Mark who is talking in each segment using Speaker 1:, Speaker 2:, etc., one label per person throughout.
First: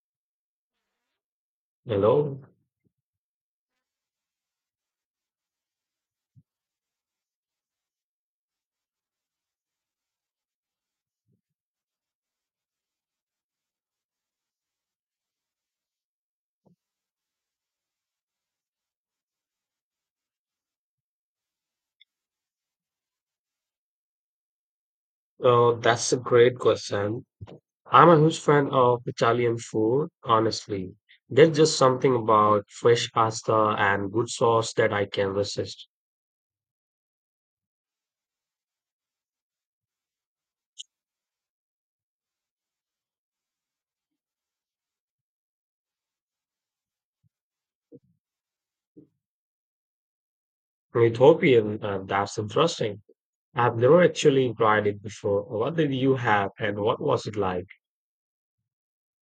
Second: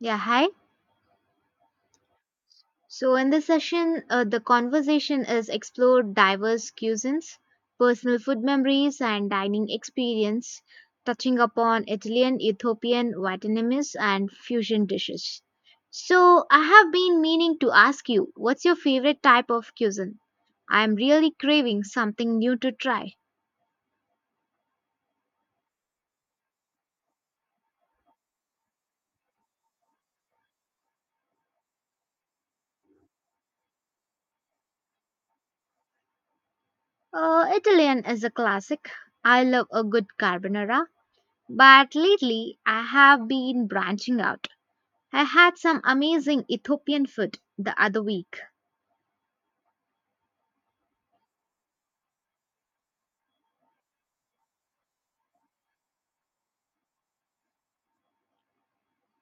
Speaker 1: Yeah, hi.
Speaker 2: Hello.
Speaker 1: So, in this session, the conversation is explored diverse cuisines, personal food memories, and dining experience, touching upon Italian, Ethiopian, Vietnamese, and fusion dishes. So, I have been meaning to ask you, what's your favorite type of cuisine? I'm really craving something new to try.
Speaker 2: Oh, that's a great question. I'm a huge fan of Italian food, honestly. There's just something about fresh pasta and good sauce that I can resist.
Speaker 1: Italian is a classic. I love a good carbonara, but lately I have been branching out. I had some amazing Ethiopian food the other week.
Speaker 2: Ethiopian, that's interesting. I've never actually tried it before. What did you have and what was it like?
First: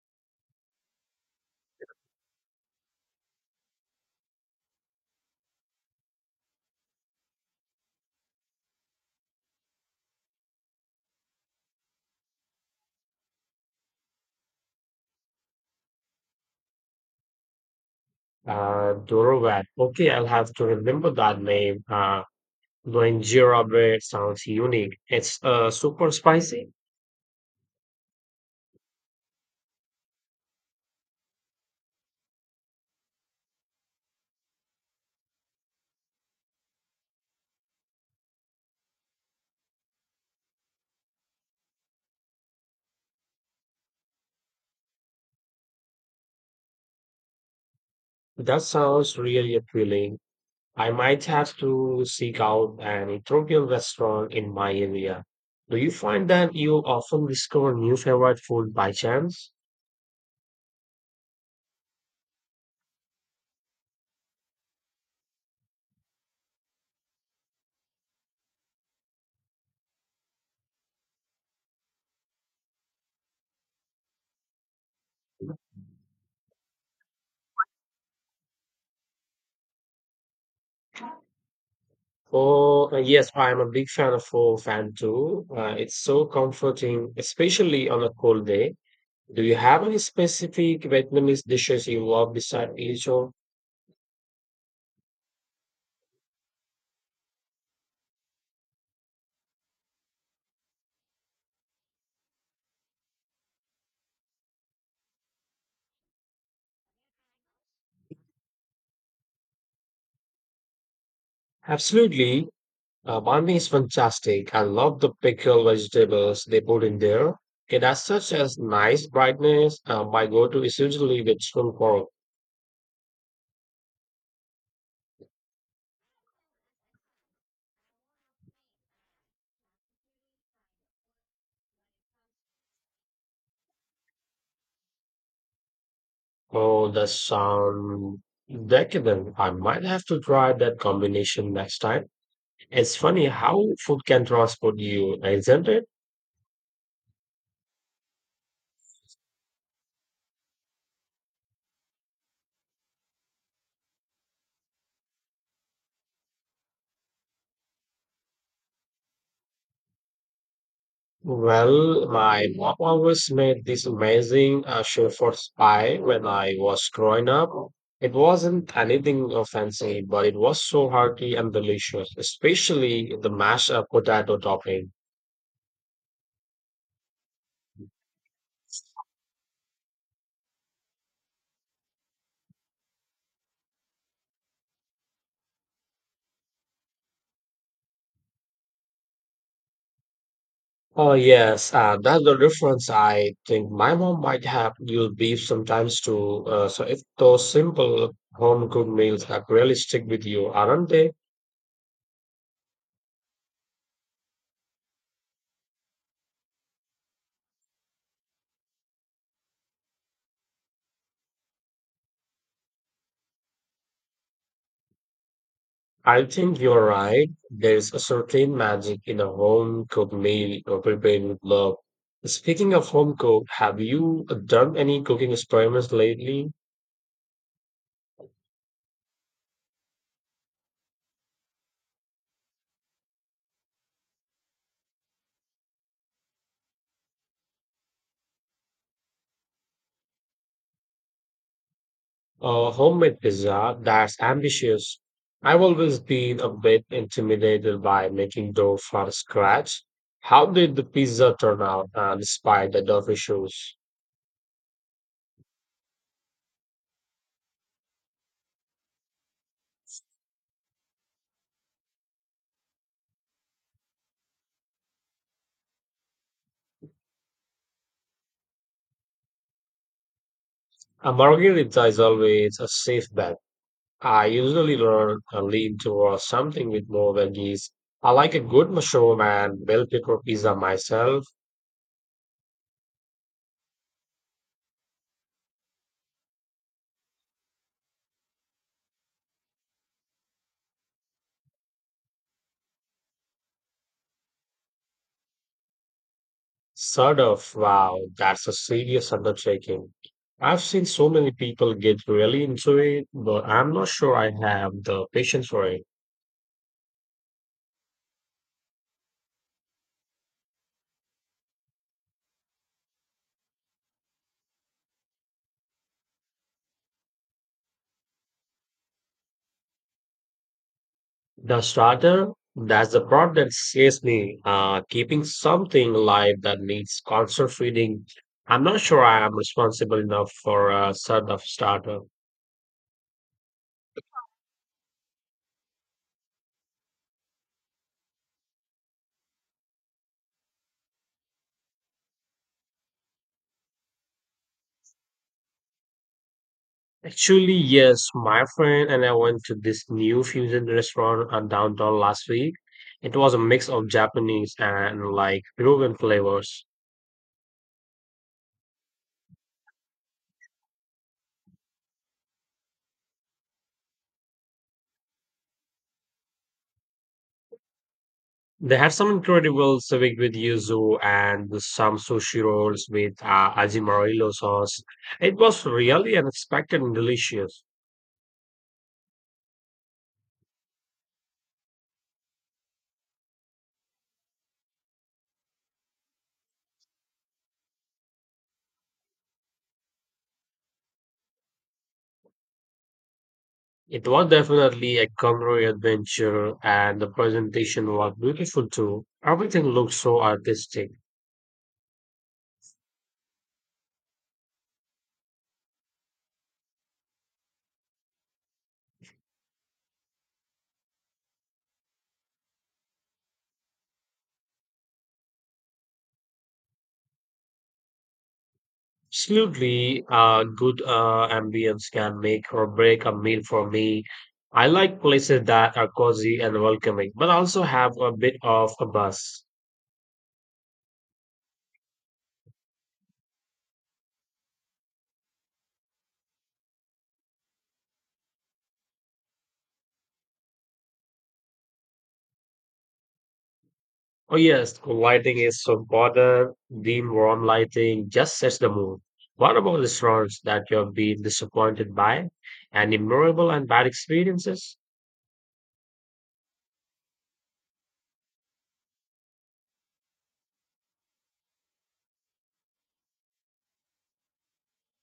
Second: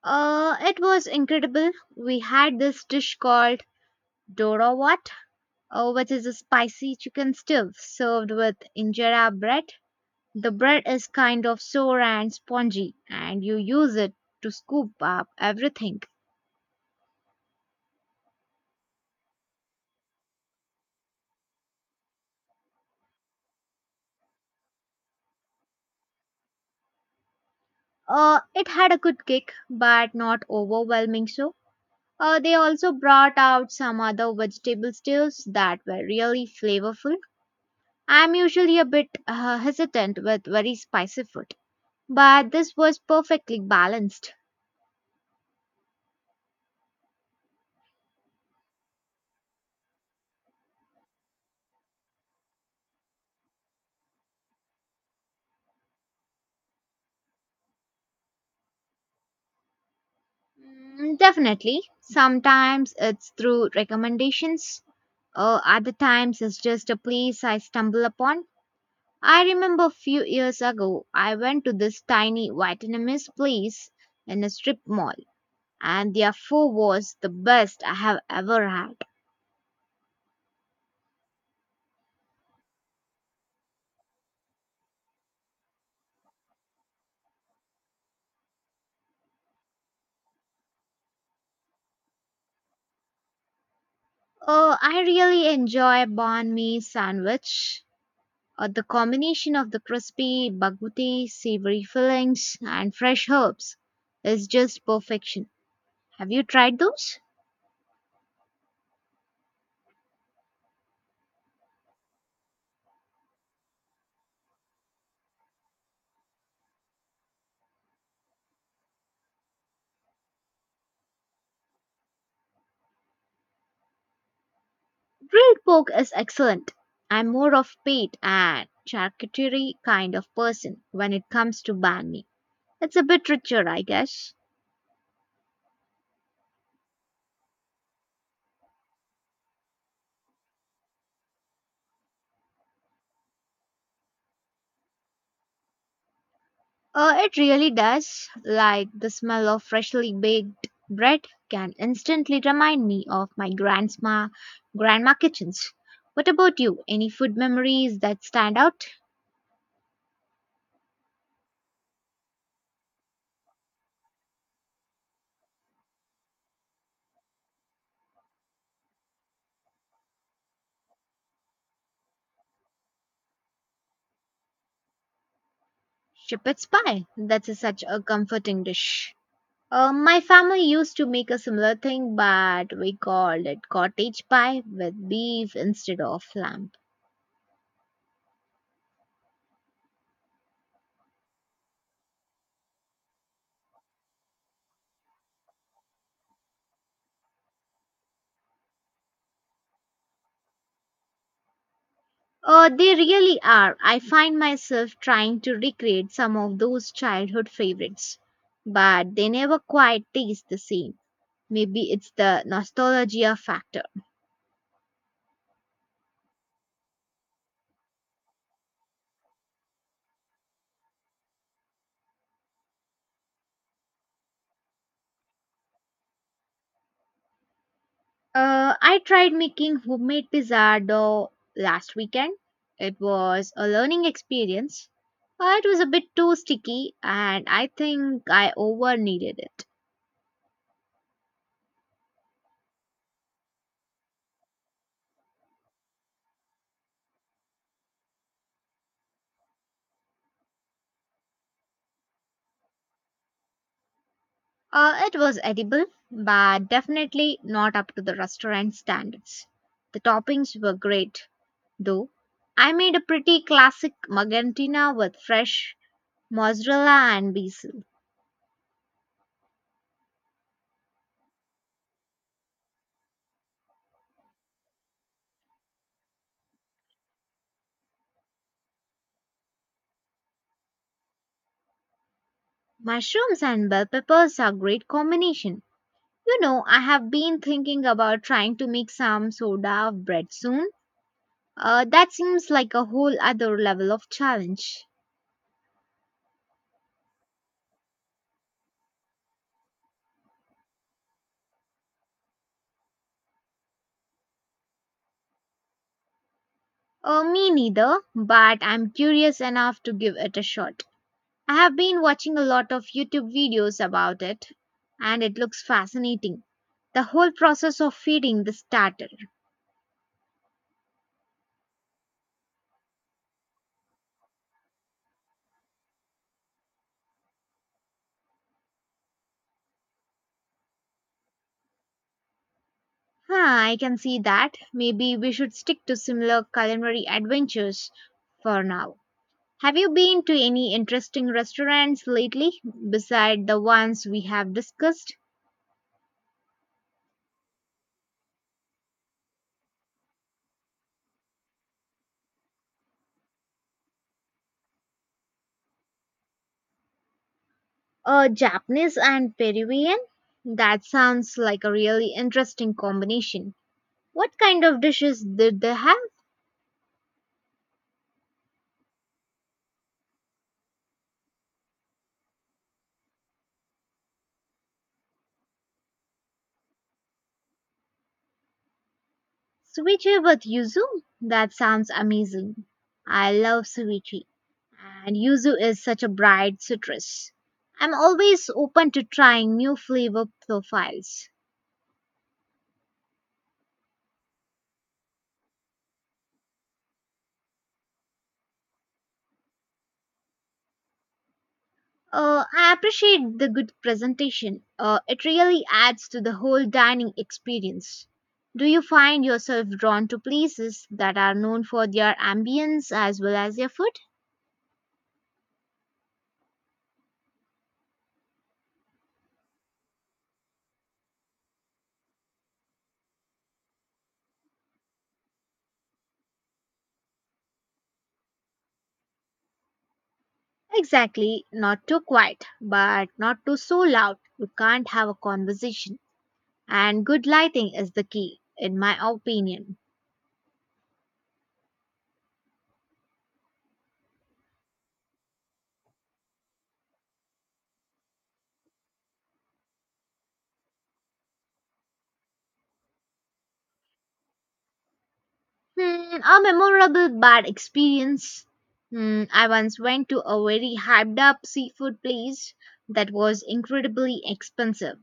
Speaker 1: It was incredible. We had this dish called dorawat, which is a spicy chicken stew served with injera bread. The bread is kind of sour and spongy, and you use it to scoop up everything.
Speaker 2: Dorovat. Okay, I'll have to remember that name. Doinjira bread sounds unique. It's super spicy.
Speaker 1: It had a good kick, but not overwhelming so. They also brought out some other vegetable stews that were really flavorful. I'm usually a bit hesitant with very spicy food, but this was perfectly balanced.
Speaker 2: That sounds really appealing. I might have to seek out an Ethiopian restaurant in my area. Do you find that you often discover new favorite food by chance?
Speaker 1: Mm, definitely. Sometimes it's through recommendations, or other times it's just a place I stumble upon. I remember a few years ago, I went to this tiny Vietnamese place in a strip mall, and their pho was the best I have ever had.
Speaker 2: Oh, yes, I'm a big fan of pho fan too. It's so comforting, especially on a cold day. Do you have any specific Vietnamese dishes you love beside each other?
Speaker 1: Oh, I really enjoy banh mi sandwich. The combination of the crispy, baguti, savory fillings, and fresh herbs is just perfection. Have you tried those?
Speaker 2: Absolutely. Banh mi is fantastic. I love the pickled vegetables they put in there. It has such a nice brightness. My go-to is usually with spoon pork.
Speaker 1: Grilled pork is excellent. I'm more of pate and charcuterie kind of person when it comes to banh mi. It's a bit richer, I guess.
Speaker 2: Oh, that sounds decadent. I might have to try that combination next time. It's funny how food can transport you, isn't it?
Speaker 1: It really does. Like the smell of freshly baked bread can instantly remind me of my grandma kitchens. What about you? Any food memories that stand out?
Speaker 2: Well, my mom always made this amazing Shepherd's pie when I was growing up. It wasn't anything fancy, but it was so hearty and delicious, especially the mashed potato topping.
Speaker 1: Shepherd's pie. Such a comforting dish. My family used to make a similar thing, but we called it cottage pie with beef instead of lamb.
Speaker 2: Oh yes, that's the difference. I think my mom might have used beef sometimes too. So if those simple home cooked meals that really stick with you, aren't they?
Speaker 1: They really are. I find myself trying to recreate some of those childhood favorites, but they never quite taste the same. Maybe it's the nostalgia factor.
Speaker 2: I think you're right. There's a certain magic in a home cooked meal or prepared with love. Speaking of home cooked, have you done any cooking experiments lately?
Speaker 1: I tried making homemade pizza dough last weekend. It was a learning experience, but it was a bit too sticky, and I think I over kneaded it.
Speaker 2: A homemade pizza, that's ambitious. I've always been a bit intimidated by making dough from scratch. How did the pizza turn out despite the dough issues?
Speaker 1: It was edible, but definitely not up to the restaurant standards. The toppings were great, though. I made a pretty classic magantina with fresh mozzarella and basil.
Speaker 2: A margherita is always a safe bet. I usually learn a lean towards something with more veggies. I like a good mushroom and bell pepper pizza myself.
Speaker 1: Mushrooms and bell peppers are great combination. You know, I have been thinking about trying to make some soda bread soon. That seems like a whole other level of challenge.
Speaker 2: Sort of, wow, that's a serious undertaking. I've seen so many people get really into it, but I'm not sure I have the patience for it.
Speaker 1: Me neither, but I'm curious enough to give it a shot. I have been watching a lot of YouTube videos about it, and it looks fascinating. The whole process of feeding the starter.
Speaker 2: The starter, that's the part that scares me. Keeping something alive that needs constant feeding. I'm not sure I am responsible enough for a sort of starter.
Speaker 1: Huh, I can see that. Maybe we should stick to similar culinary adventures for now. Have you been to any interesting restaurants lately beside the ones we have discussed?
Speaker 2: Actually, yes, my friend and I went to this new fusion restaurant downtown last week. It was a mix of Japanese and like Peruvian flavors.
Speaker 1: Japanese and Peruvian? That sounds like a really interesting combination. What kind of dishes did they have?
Speaker 2: They have some incredible civic with yuzu and some sushi rolls with ajimarillo sauce. It was really unexpected and delicious.
Speaker 1: Ceviche with yuzu? That sounds amazing. I love ceviche. And yuzu is such a bright citrus. I'm always open to trying new flavor profiles.
Speaker 2: It was definitely a culinary adventure, and the presentation was beautiful too. Everything looked so artistic.
Speaker 1: I appreciate the good presentation. It really adds to the whole dining experience. Do you find yourself drawn to places that are known for their ambience as well as their food?
Speaker 2: Absolutely, good ambience can make or break a meal for me. I like places that are cozy and welcoming, but also have a bit of a buzz.
Speaker 1: Exactly, not too quiet, but not too so loud. You can't have a conversation. And good lighting is the key, in my opinion.
Speaker 2: Oh yes, cool lighting is so important. Dim warm lighting just sets the mood. What about restaurants that you have been disappointed by? Any memorable and bad experiences?
Speaker 1: Hmm, a memorable bad experience. Hmm, I once went to a very hyped up seafood place that was incredibly expensive,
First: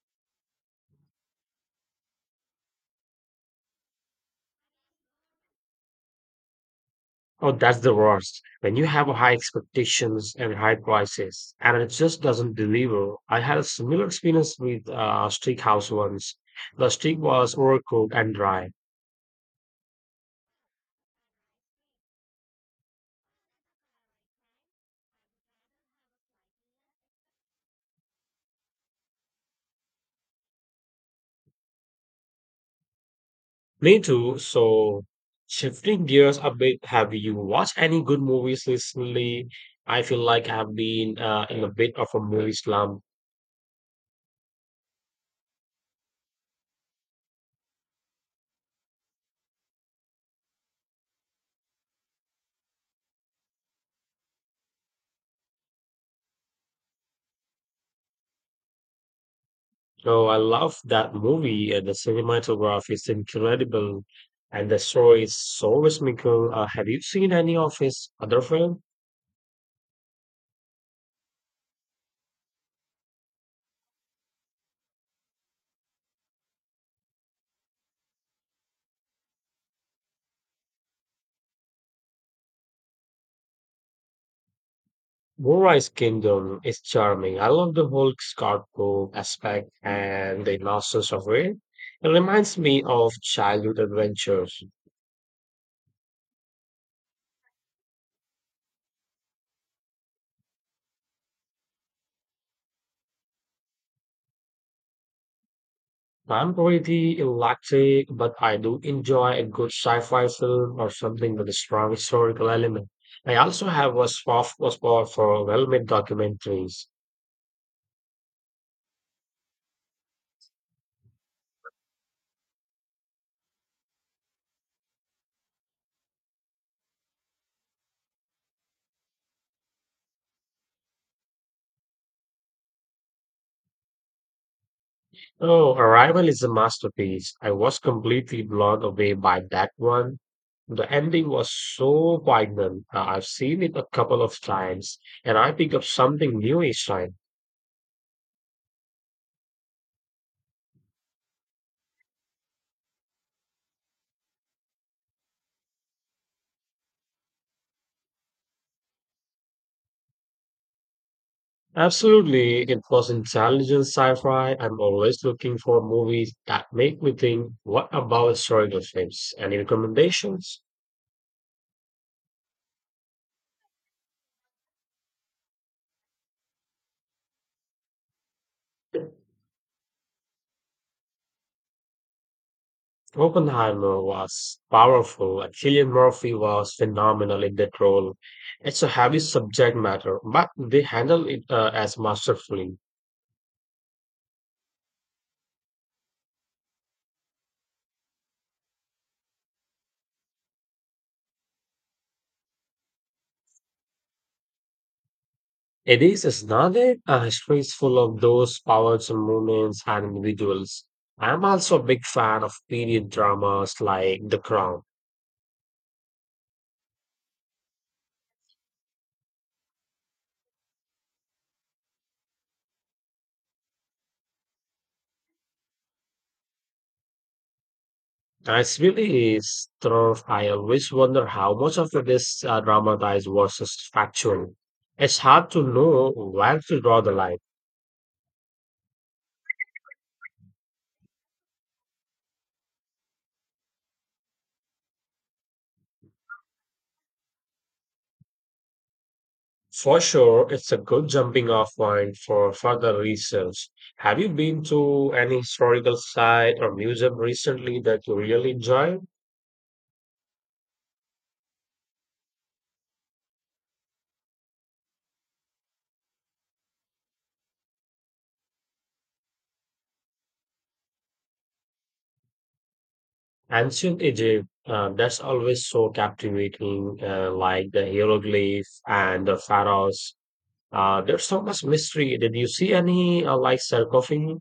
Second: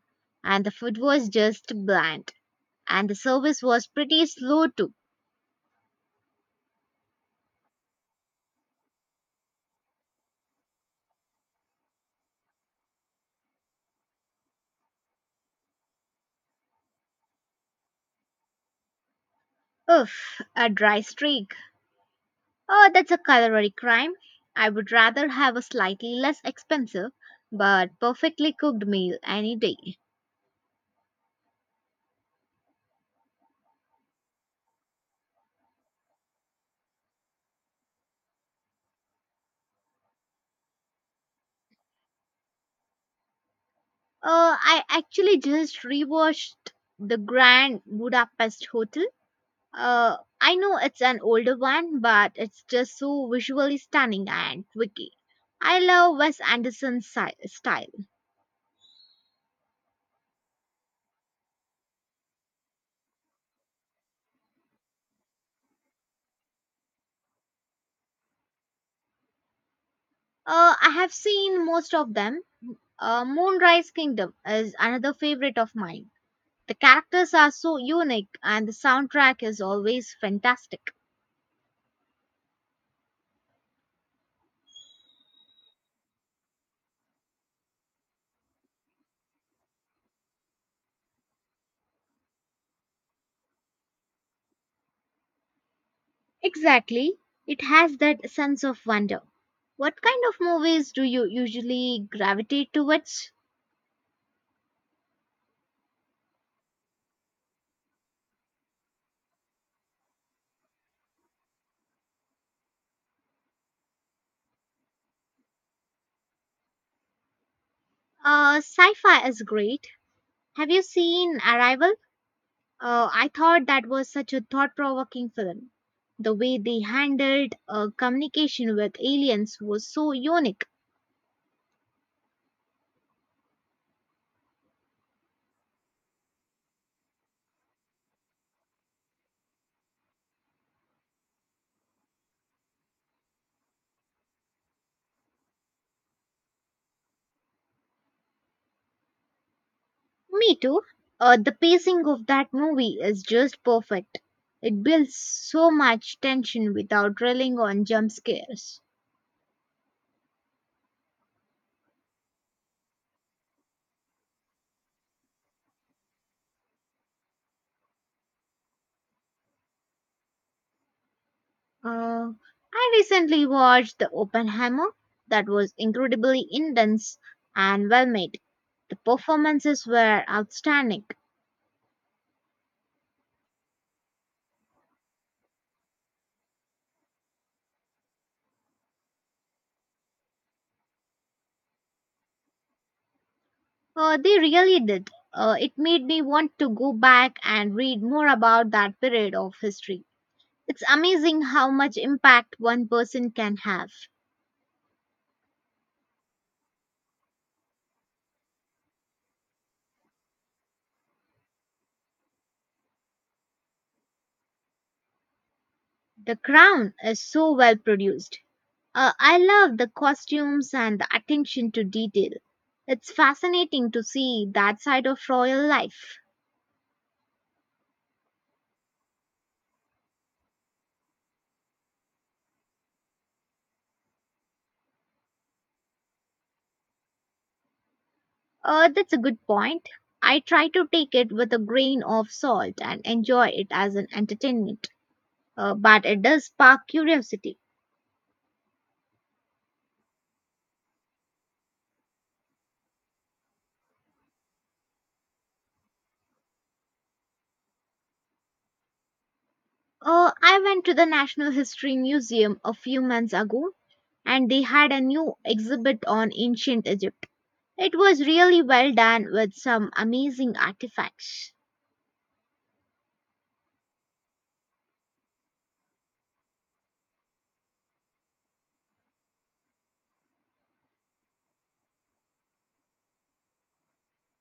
Speaker 1: and the food was just bland, and the service was pretty slow too.
Speaker 2: Oh, that's the worst. When you have high expectations and high prices, and it just doesn't deliver. I had a similar experience with steakhouse once. The steak was overcooked and dry.
Speaker 1: Ugh, a dry streak. Oh, that's a culinary crime. I would rather have a slightly less expensive but perfectly cooked meal any day.
Speaker 2: Me too. So, shifting gears a bit, have you watched any good movies recently? I feel like I've been in a bit of a movie slump.
Speaker 1: Oh, I actually just rewatched the Grand Budapest Hotel. I know it's an older one, but it's just so visually stunning and quirky. I love Wes Anderson's style.
Speaker 2: Oh, I love that movie. The cinematography is incredible, and the story is so whimsical. Have you seen any of his other film?
Speaker 1: I have seen most of them. Moonrise Kingdom is another favorite of mine. The characters are so unique, and the soundtrack is always fantastic.
Speaker 2: Moonrise Kingdom is charming. I love the whole Scarecrow aspect and the innocence of it. It reminds me of childhood adventures.
Speaker 1: Exactly, it has that sense of wonder. What kind of movies do you usually gravitate towards?
Speaker 2: I'm pretty electric, but I do enjoy a good sci-fi film or something with a strong historical element. I also have a soft spot for well-made documentaries.
Speaker 1: Sci fi is great. Have you seen Arrival? I thought that was such a thought provoking film. The way they handled communication with aliens was so unique.
Speaker 2: Oh, Arrival is a masterpiece. I was completely blown away by that one. The ending was so poignant. I've seen it a couple of times, and I pick up something new each time.
Speaker 1: Me too. The pacing of that movie is just perfect. It builds so much tension without drilling on jump scares.
Speaker 2: Absolutely, it was intelligent sci-fi. I'm always looking for movies that make me think. What about historical films? Any recommendations?
Speaker 1: Uh, I recently watched The Oppenheimer, that was incredibly intense and well made. The performances were outstanding.
Speaker 2: Oppenheimer was powerful, and Cillian Murphy was phenomenal in that role. It's a heavy subject matter, but they handle it as masterfully.
Speaker 1: They really did. It made me want to go back and read more about that period of history. It's amazing how much impact one person can have.
Speaker 2: It is not it? History is full of those powers and movements and individuals. I'm also a big fan of period dramas like The Crown.
Speaker 1: The crown is so well produced. I love the costumes and the attention to detail. It's fascinating to see that side of royal life.
Speaker 2: It's really is true. I always wonder how much of it is dramatized versus factual. It's hard to know where to draw the line.
Speaker 1: That's a good point. I try to take it with a grain of salt and enjoy it as an entertainment, but it does spark curiosity.
Speaker 2: For sure, it's a good jumping off point for further research. Have you been to any historical site or museum recently that you really enjoyed?
Speaker 1: Oh, I went to the National History Museum a few months ago and they had a new exhibit on ancient Egypt. It was really well done with some amazing artifacts.
Speaker 2: Ancient Egypt, that's always so captivating, like the hieroglyph and the pharaohs. There's so much mystery. Did you see any like sarcophagi?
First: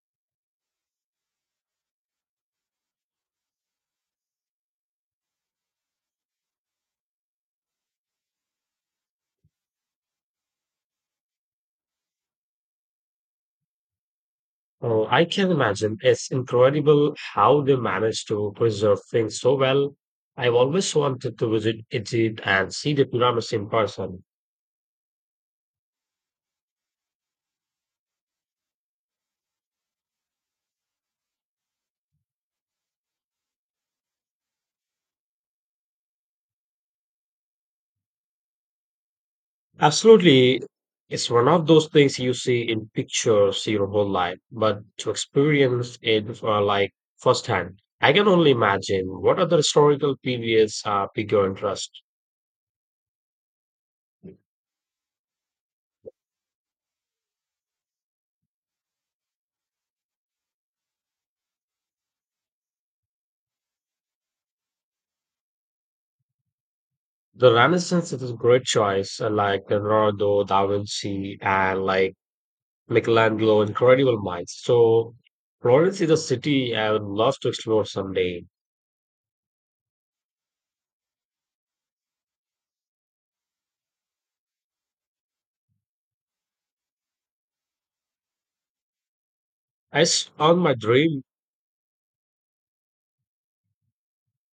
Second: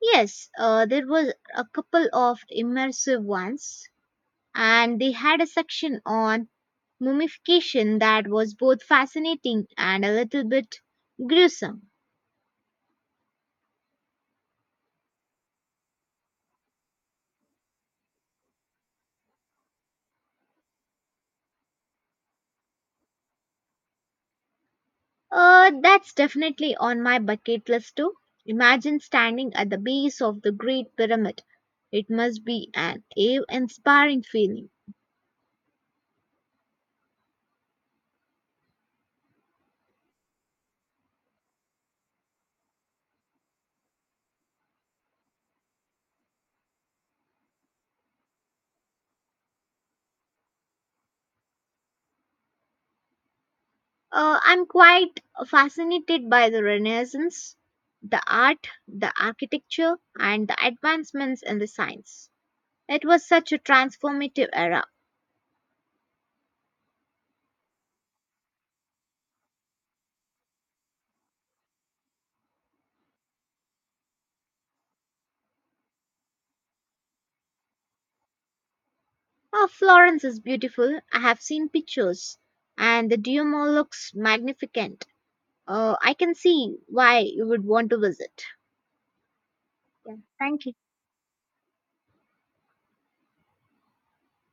Speaker 1: Yes, there was a couple of immersive ones and they had a section on mummification that was both fascinating and a little bit gruesome.
Speaker 2: Oh, I can imagine. It's incredible how they managed to preserve things so well. I've always wanted to visit Egypt and see the pyramids in person.
Speaker 1: That's definitely on my bucket list too. Imagine standing at the base of the Great Pyramid. It must be an awe inspiring feeling.
Speaker 2: Absolutely. It's one of those things you see in pictures your whole life, but to experience it like firsthand, I can only imagine what other historical periods are bigger interest.
Speaker 1: I'm quite fascinated by the Renaissance, the art, the architecture, and the advancements in the science. It was such a transformative era.
Speaker 2: The Renaissance is a great choice, like Leonardo da Vinci and like Michelangelo, incredible minds. So Florence is a city I would love to explore someday.
Speaker 1: Oh, Florence is beautiful. I have seen pictures, and the Duomo looks magnificent. I can see why you would want to visit. Yeah,
Speaker 2: It's on
Speaker 1: thank you.
Speaker 2: my dream